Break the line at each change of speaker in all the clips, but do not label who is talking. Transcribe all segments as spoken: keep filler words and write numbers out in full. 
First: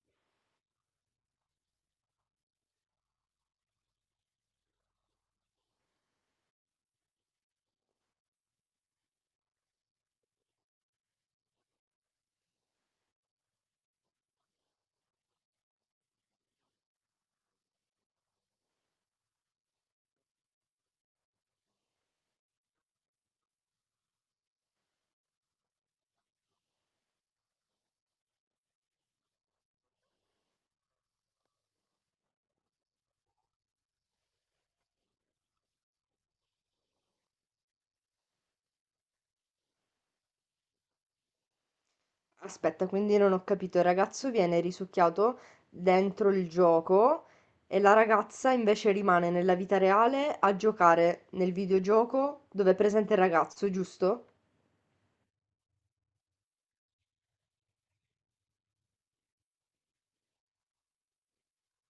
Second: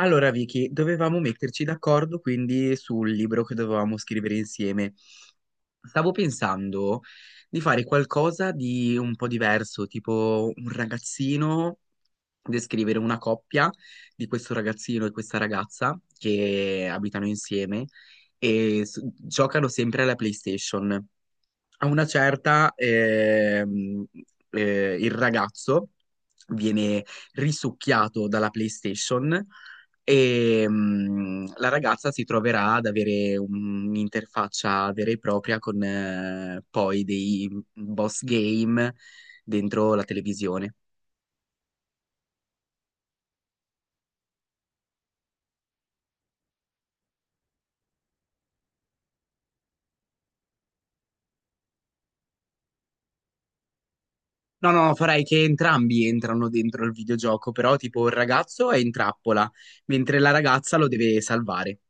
Allora, Vicky, dovevamo metterci d'accordo quindi sul libro che dovevamo scrivere insieme. Stavo pensando di fare qualcosa di un po' diverso, tipo un ragazzino, descrivere una coppia di questo ragazzino e questa ragazza che abitano insieme e s- giocano sempre alla PlayStation a una certa, ehm, eh, il ragazzo viene risucchiato dalla PlayStation e mm, la ragazza si troverà ad avere un'interfaccia vera e propria con eh, poi dei boss game dentro la televisione.
Aspetta, quindi non ho capito, il ragazzo viene risucchiato dentro il gioco e la ragazza invece rimane nella vita reale a giocare nel videogioco dove è presente il ragazzo, giusto?
No, no, farei che entrambi entrano dentro il videogioco, però tipo il ragazzo è in trappola, mentre la ragazza lo deve salvare.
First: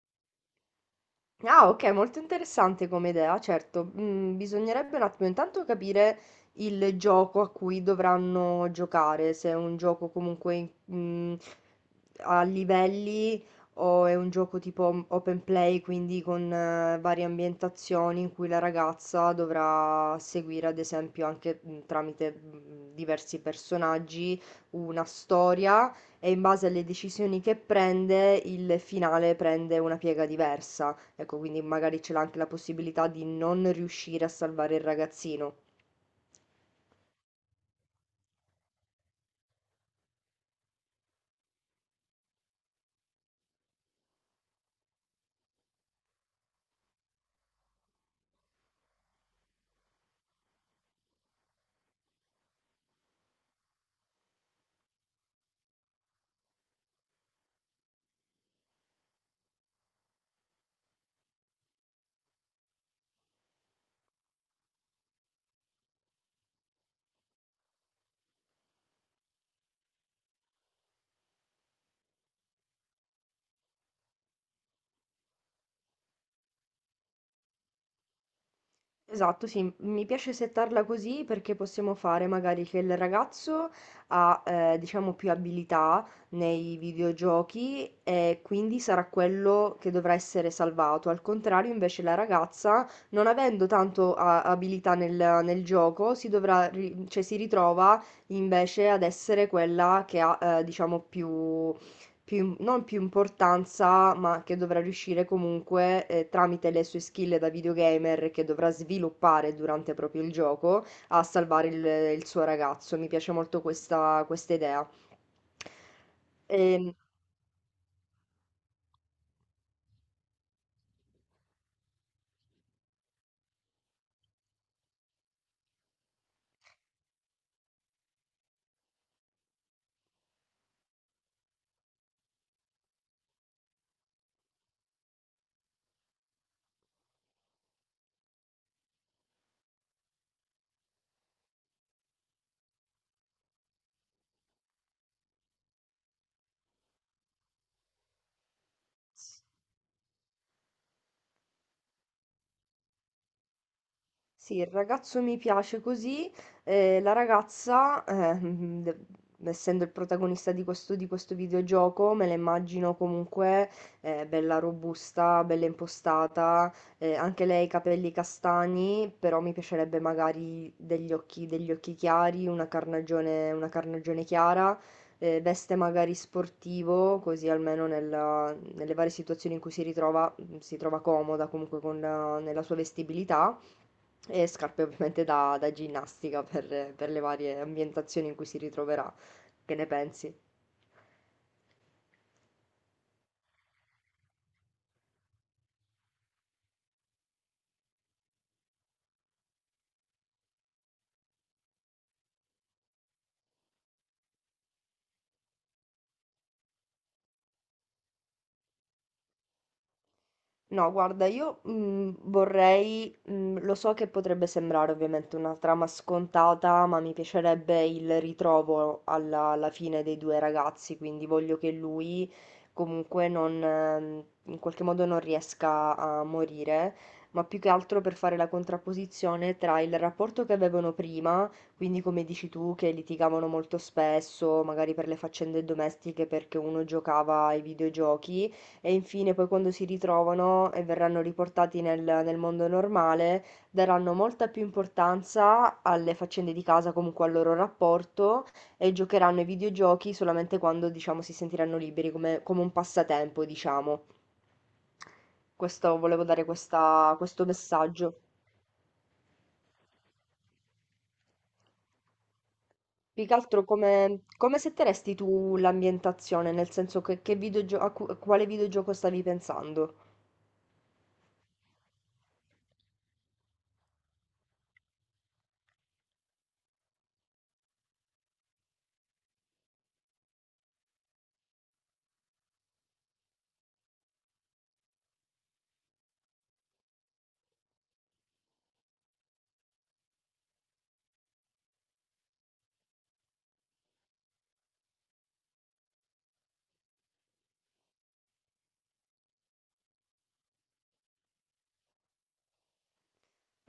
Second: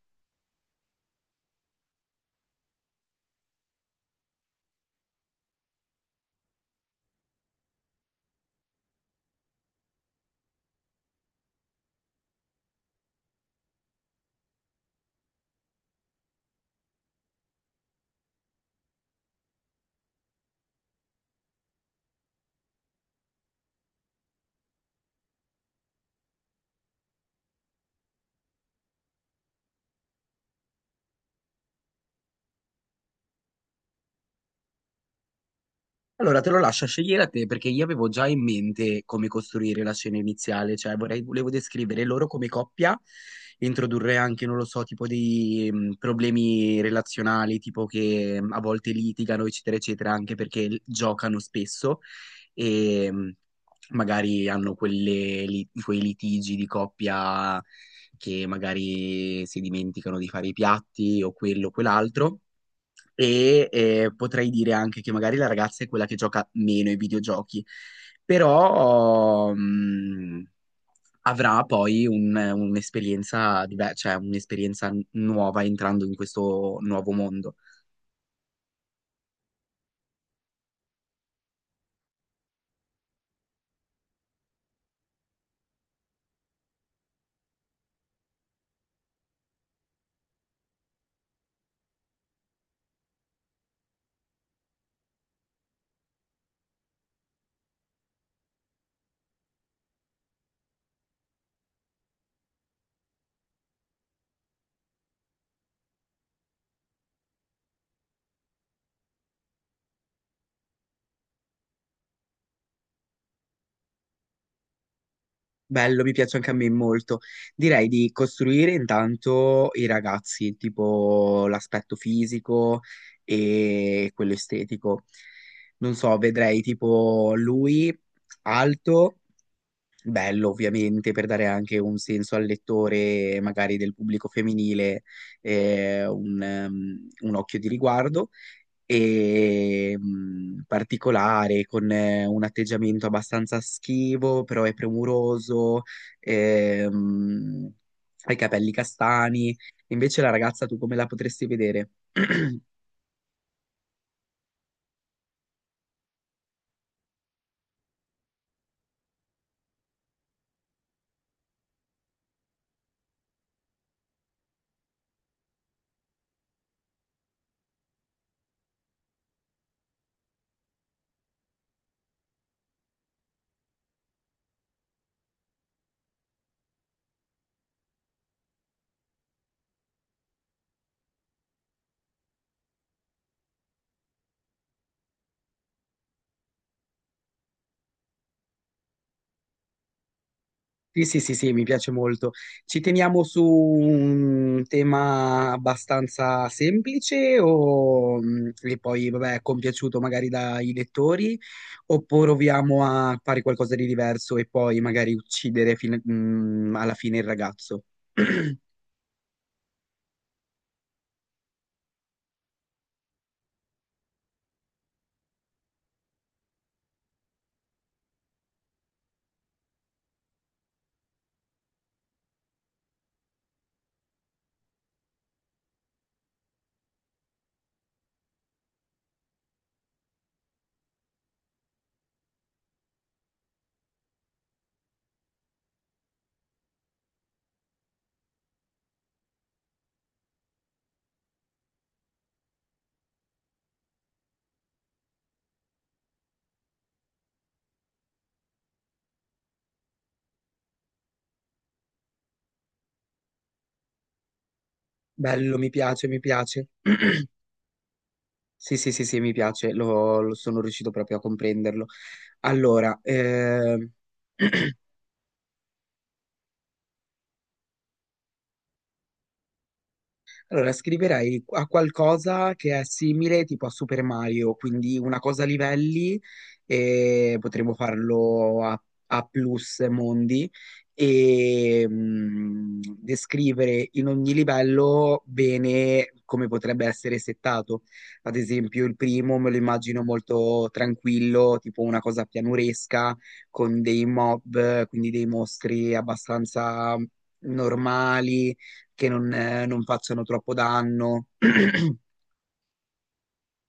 Ah, ok, molto interessante come idea, certo. Mm, bisognerebbe un attimo intanto capire il gioco a cui dovranno giocare, se è un gioco comunque mm, a livelli o è un gioco tipo open play, quindi con eh, varie ambientazioni in cui la ragazza dovrà seguire, ad esempio, anche mm, tramite mm, diversi personaggi una storia e in base alle decisioni che prende, il finale prende una piega diversa. Ecco, quindi magari c'è anche la possibilità di non riuscire a salvare il ragazzino.
Allora, te lo lascio a scegliere a te perché io avevo già in mente come costruire la scena iniziale, cioè vorrei, volevo descrivere loro come coppia, introdurre anche, non lo so, tipo dei mh, problemi relazionali, tipo che mh, a volte litigano, eccetera, eccetera, anche perché l- giocano spesso e mh, magari hanno quelle li- quei litigi di coppia che magari si dimenticano di fare i piatti o quello o quell'altro e eh, potrei dire anche che magari la ragazza è quella che gioca meno ai videogiochi, però mh, avrà poi un- un'esperienza diver- cioè un'esperienza nuova entrando in questo nuovo mondo.
Esatto, sì, mi piace settarla così perché possiamo fare magari che il ragazzo ha, eh, diciamo, più abilità nei videogiochi e quindi sarà quello che dovrà essere salvato. Al contrario, invece, la ragazza, non avendo tanto a- abilità nel, nel gioco, si dovrà, ri- cioè, si ritrova invece ad essere quella che ha, eh, diciamo, più più- non più importanza, ma che dovrà riuscire comunque eh, tramite le sue skill da videogamer che dovrà sviluppare durante proprio il gioco a salvare il, il suo ragazzo. Mi piace molto questa, questa idea.
Bello, mi piace anche a me
Ehm,
molto. Direi di costruire intanto i ragazzi, tipo l'aspetto fisico e quello estetico. Non so, vedrei tipo lui alto, bello ovviamente per dare anche un senso al lettore, magari del pubblico femminile, eh, un, ehm, un occhio di riguardo e mh, particolare, con eh, un atteggiamento abbastanza schivo, però è premuroso, ehm, ha i capelli castani. Invece la ragazza, tu come la potresti vedere?
Sì, il ragazzo mi piace così, eh, la ragazza, eh, mm, de- essendo il protagonista di questo, di questo videogioco, me la immagino comunque eh, bella robusta, bella impostata, eh, anche lei capelli castani, però mi piacerebbe magari degli occhi, degli occhi chiari, una carnagione, una carnagione chiara, eh, veste magari sportivo, così almeno nella- nelle varie situazioni in cui si ritrova, si trova comoda comunque con la- nella sua vestibilità e scarpe ovviamente da, da ginnastica per, per le varie ambientazioni in cui si ritroverà. Che ne pensi?
Sì, sì, sì, sì, mi piace molto. Ci teniamo su un tema abbastanza semplice o mm, che poi, vabbè, è compiaciuto magari dai lettori, oppure proviamo a fare qualcosa di diverso e poi magari uccidere fine- mm, alla fine il ragazzo.
No, guarda, io mm, vorrei, mm, lo so che potrebbe sembrare ovviamente una trama scontata, ma mi piacerebbe il ritrovo alla, alla fine dei due ragazzi, quindi voglio che lui comunque non, ehm, in qualche modo non riesca a morire, ma più che altro per fare la contrapposizione tra il rapporto che avevano prima, quindi come dici tu, che litigavano molto spesso, magari per le faccende domestiche, perché uno giocava ai videogiochi e infine poi quando si ritrovano e verranno riportati nel, nel mondo normale, daranno molta più importanza alle faccende di casa, comunque al loro rapporto, e giocheranno ai videogiochi solamente quando, diciamo, si sentiranno liberi, come, come un passatempo, diciamo.
Bello, mi
Questo,
piace, mi
volevo dare
piace.
questa- questo messaggio.
Sì, sì, sì, sì, mi piace, lo, lo sono riuscito proprio a comprenderlo. Allora,
Più che altro
eh,
come, come setteresti tu l'ambientazione, nel senso che, che videogio- a cu- a quale videogioco stavi pensando?
Allora, scriverei a qualcosa che è simile tipo a Super Mario, quindi una cosa a livelli e potremmo farlo a, a plus mondi e mh, descrivere in ogni livello bene come potrebbe essere settato. Ad esempio, il primo me lo immagino molto tranquillo, tipo una cosa pianuresca con dei mob, quindi dei mostri abbastanza normali che non, eh, non facciano troppo danno.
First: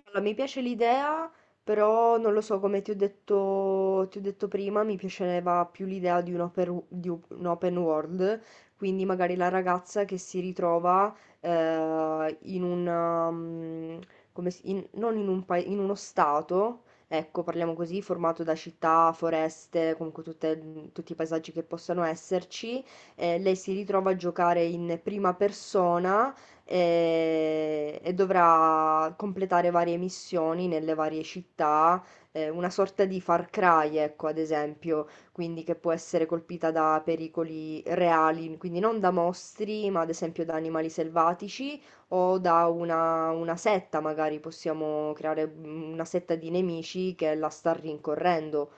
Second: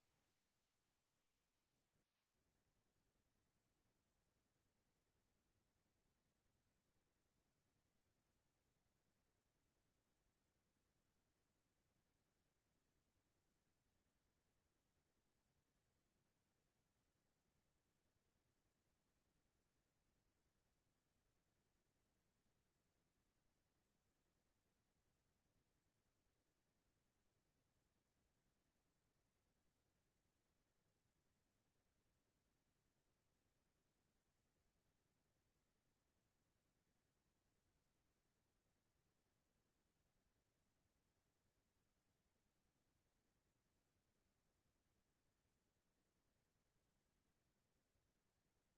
Allora, mi piace l'idea, però non lo so, come ti ho detto, ti ho detto prima, mi piaceva più l'idea di un open, di un open world, quindi magari la ragazza che si ritrova eh, in un, mm, come si- in- non in un paese, in uno stato, ecco, parliamo così, formato da città, foreste, comunque tutte- tutti i paesaggi che possano esserci, eh, lei si ritrova a giocare in prima persona e, e dovrà completare varie missioni nelle varie città, eh, una sorta di Far Cry, ecco, ad esempio, quindi che può essere colpita da pericoli reali, quindi non da mostri, ma ad esempio da animali selvatici o da una, una setta, magari possiamo creare mm, una setta di nemici che la sta rincorrendo.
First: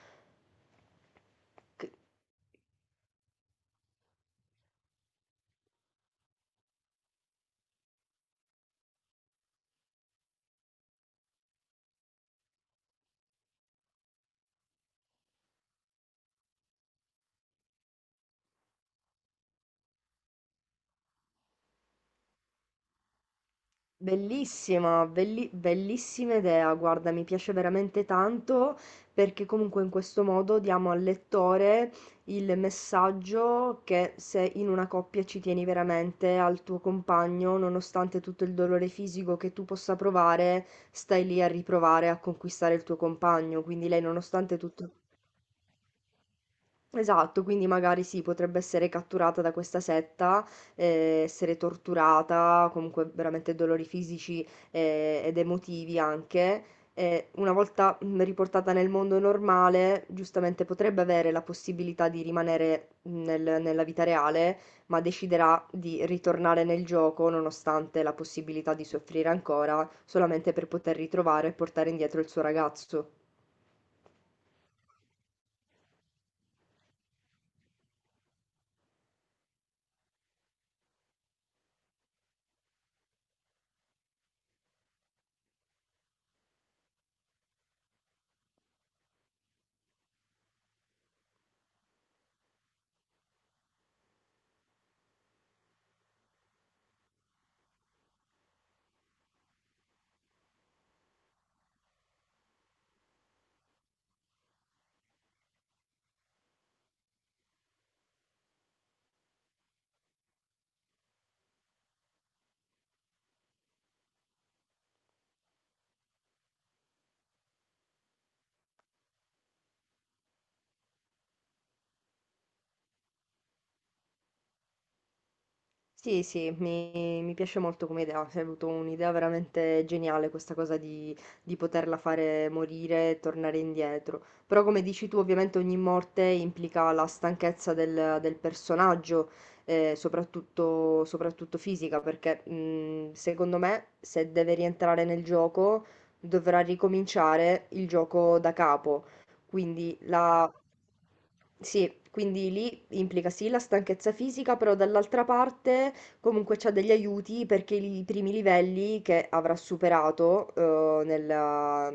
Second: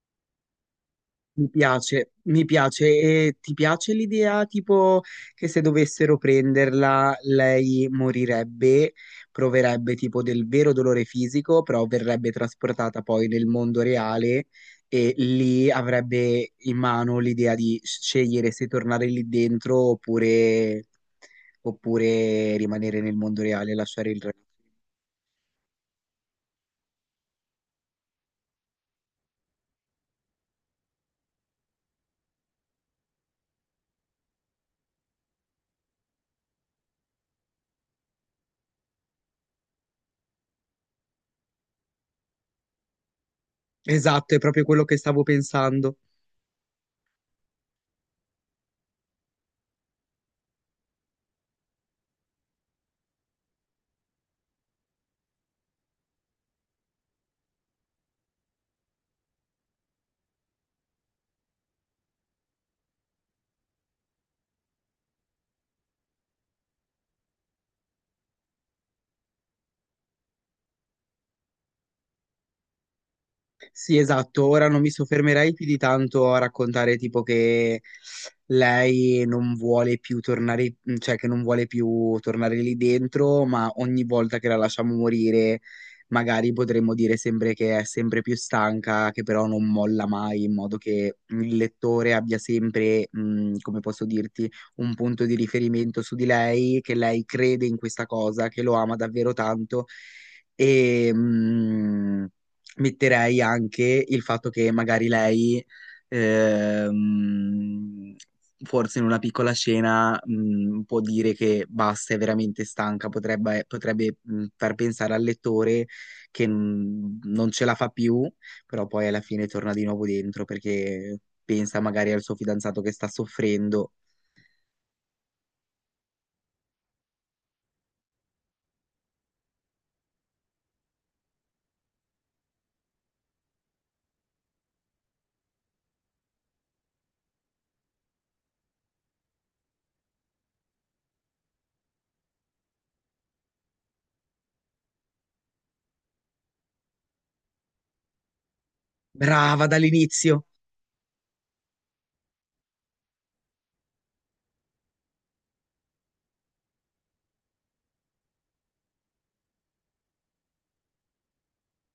Mi piace, mi piace. E ti piace l'idea tipo che se dovessero prenderla lei morirebbe, proverebbe tipo del vero dolore fisico, però verrebbe trasportata poi nel mondo reale e lì avrebbe in mano l'idea di scegliere se tornare lì dentro oppure, oppure rimanere nel mondo reale e lasciare il re.
Bellissima, belli- bellissima idea, guarda, mi piace veramente tanto perché comunque in questo modo diamo al lettore il messaggio che se in una coppia ci tieni veramente al tuo compagno, nonostante tutto il dolore fisico che tu possa provare, stai lì a riprovare a conquistare il tuo compagno. Quindi lei,
Esatto, è
nonostante
proprio quello
tutto.
che stavo pensando.
Esatto, quindi magari sì, potrebbe essere catturata da questa setta, eh, essere torturata, comunque veramente dolori fisici, eh, ed emotivi anche. E una volta mm, riportata nel mondo normale, giustamente potrebbe avere la possibilità di rimanere mm, nel- nella vita reale, ma deciderà di ritornare nel gioco, nonostante la possibilità di soffrire ancora, solamente per poter ritrovare e portare indietro il suo ragazzo.
Sì, esatto. Ora non mi soffermerei più di tanto a raccontare tipo che lei non vuole più tornare, mhmm, cioè che non vuole più tornare lì dentro, ma ogni volta che la lasciamo morire, magari potremmo dire sempre che è sempre più stanca, che però non molla mai, in modo che il lettore abbia sempre, mh, come posso dirti, un punto di riferimento su di lei, che lei crede in questa cosa, che lo ama davvero tanto. E, mh, metterei anche il fatto che magari lei, ehm, forse in una piccola scena, mh, può dire che basta, è veramente stanca, potrebbe, potrebbe, mh, far pensare al lettore che mh, non ce la fa più, però poi alla fine torna di nuovo dentro perché pensa magari al suo fidanzato che sta soffrendo.
Sì, sì, mi mi piace molto come idea, hai avuto un'idea veramente geniale questa cosa di, di poterla fare morire e tornare indietro. Però come dici tu, ovviamente ogni morte implica la stanchezza del, del personaggio, eh, soprattutto, soprattutto fisica, perché mh, secondo me se deve rientrare nel gioco dovrà ricominciare il gioco da capo.
Brava
Quindi
dall'inizio!
la... Sì, quindi lì implica sì la stanchezza fisica, però dall'altra parte comunque c'ha degli aiuti perché i primi livelli che avrà superato eh, nella-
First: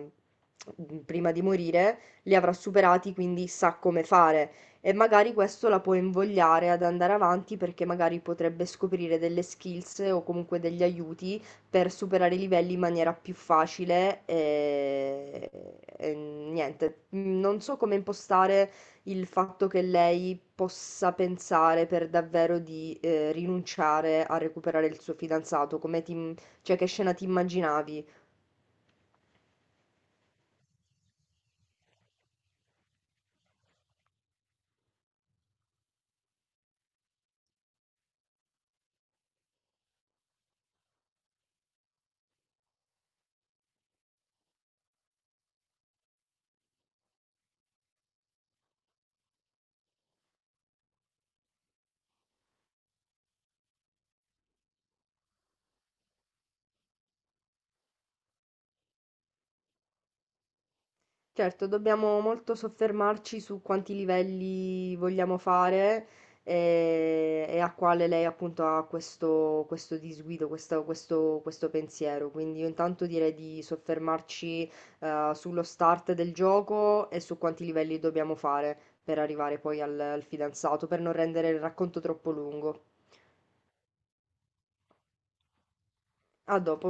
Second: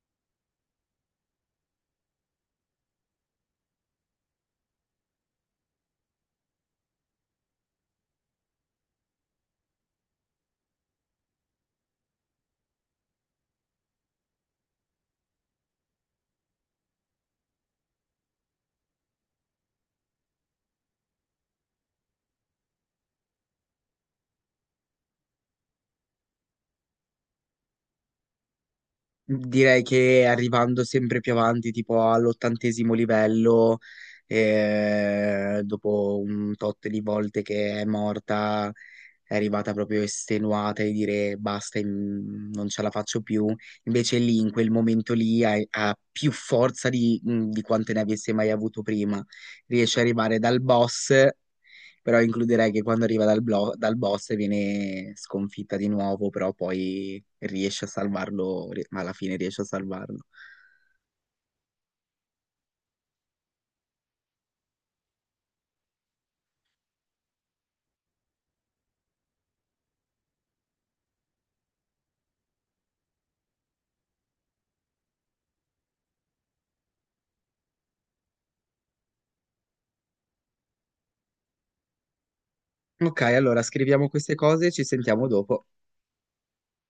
prima di morire li avrà superati, quindi sa come fare e magari questo la può invogliare ad andare avanti perché magari potrebbe scoprire delle skills o comunque degli aiuti per superare i livelli in maniera più facile. E... e niente, non so come impostare il fatto che lei possa pensare per davvero di eh, rinunciare a recuperare il suo fidanzato, come ti, cioè che scena ti immaginavi?
Direi che arrivando sempre più avanti, tipo all'ottantesimo livello, eh, dopo un tot di volte che è morta, è arrivata proprio estenuata e dire basta, in- non ce la faccio più. Invece lì, in quel momento lì, ha, ha più forza di, di quante ne avesse mai avuto prima. Riesce ad arrivare dal boss. Però includerei che quando arriva dal, blo- dal boss viene sconfitta di nuovo, però poi riesce a salvarlo, ri- ma alla fine riesce a salvarlo.
Certo, dobbiamo molto soffermarci su quanti livelli vogliamo fare eh, e, a quale lei appunto ha questo, questo disguido, questo, questo- questo pensiero. Quindi io intanto direi di soffermarci eh, sullo start del gioco e su quanti livelli dobbiamo fare per arrivare poi al al fidanzato, per non rendere il racconto troppo lungo.
Ok, allora scriviamo queste cose e ci sentiamo dopo.
A dopo.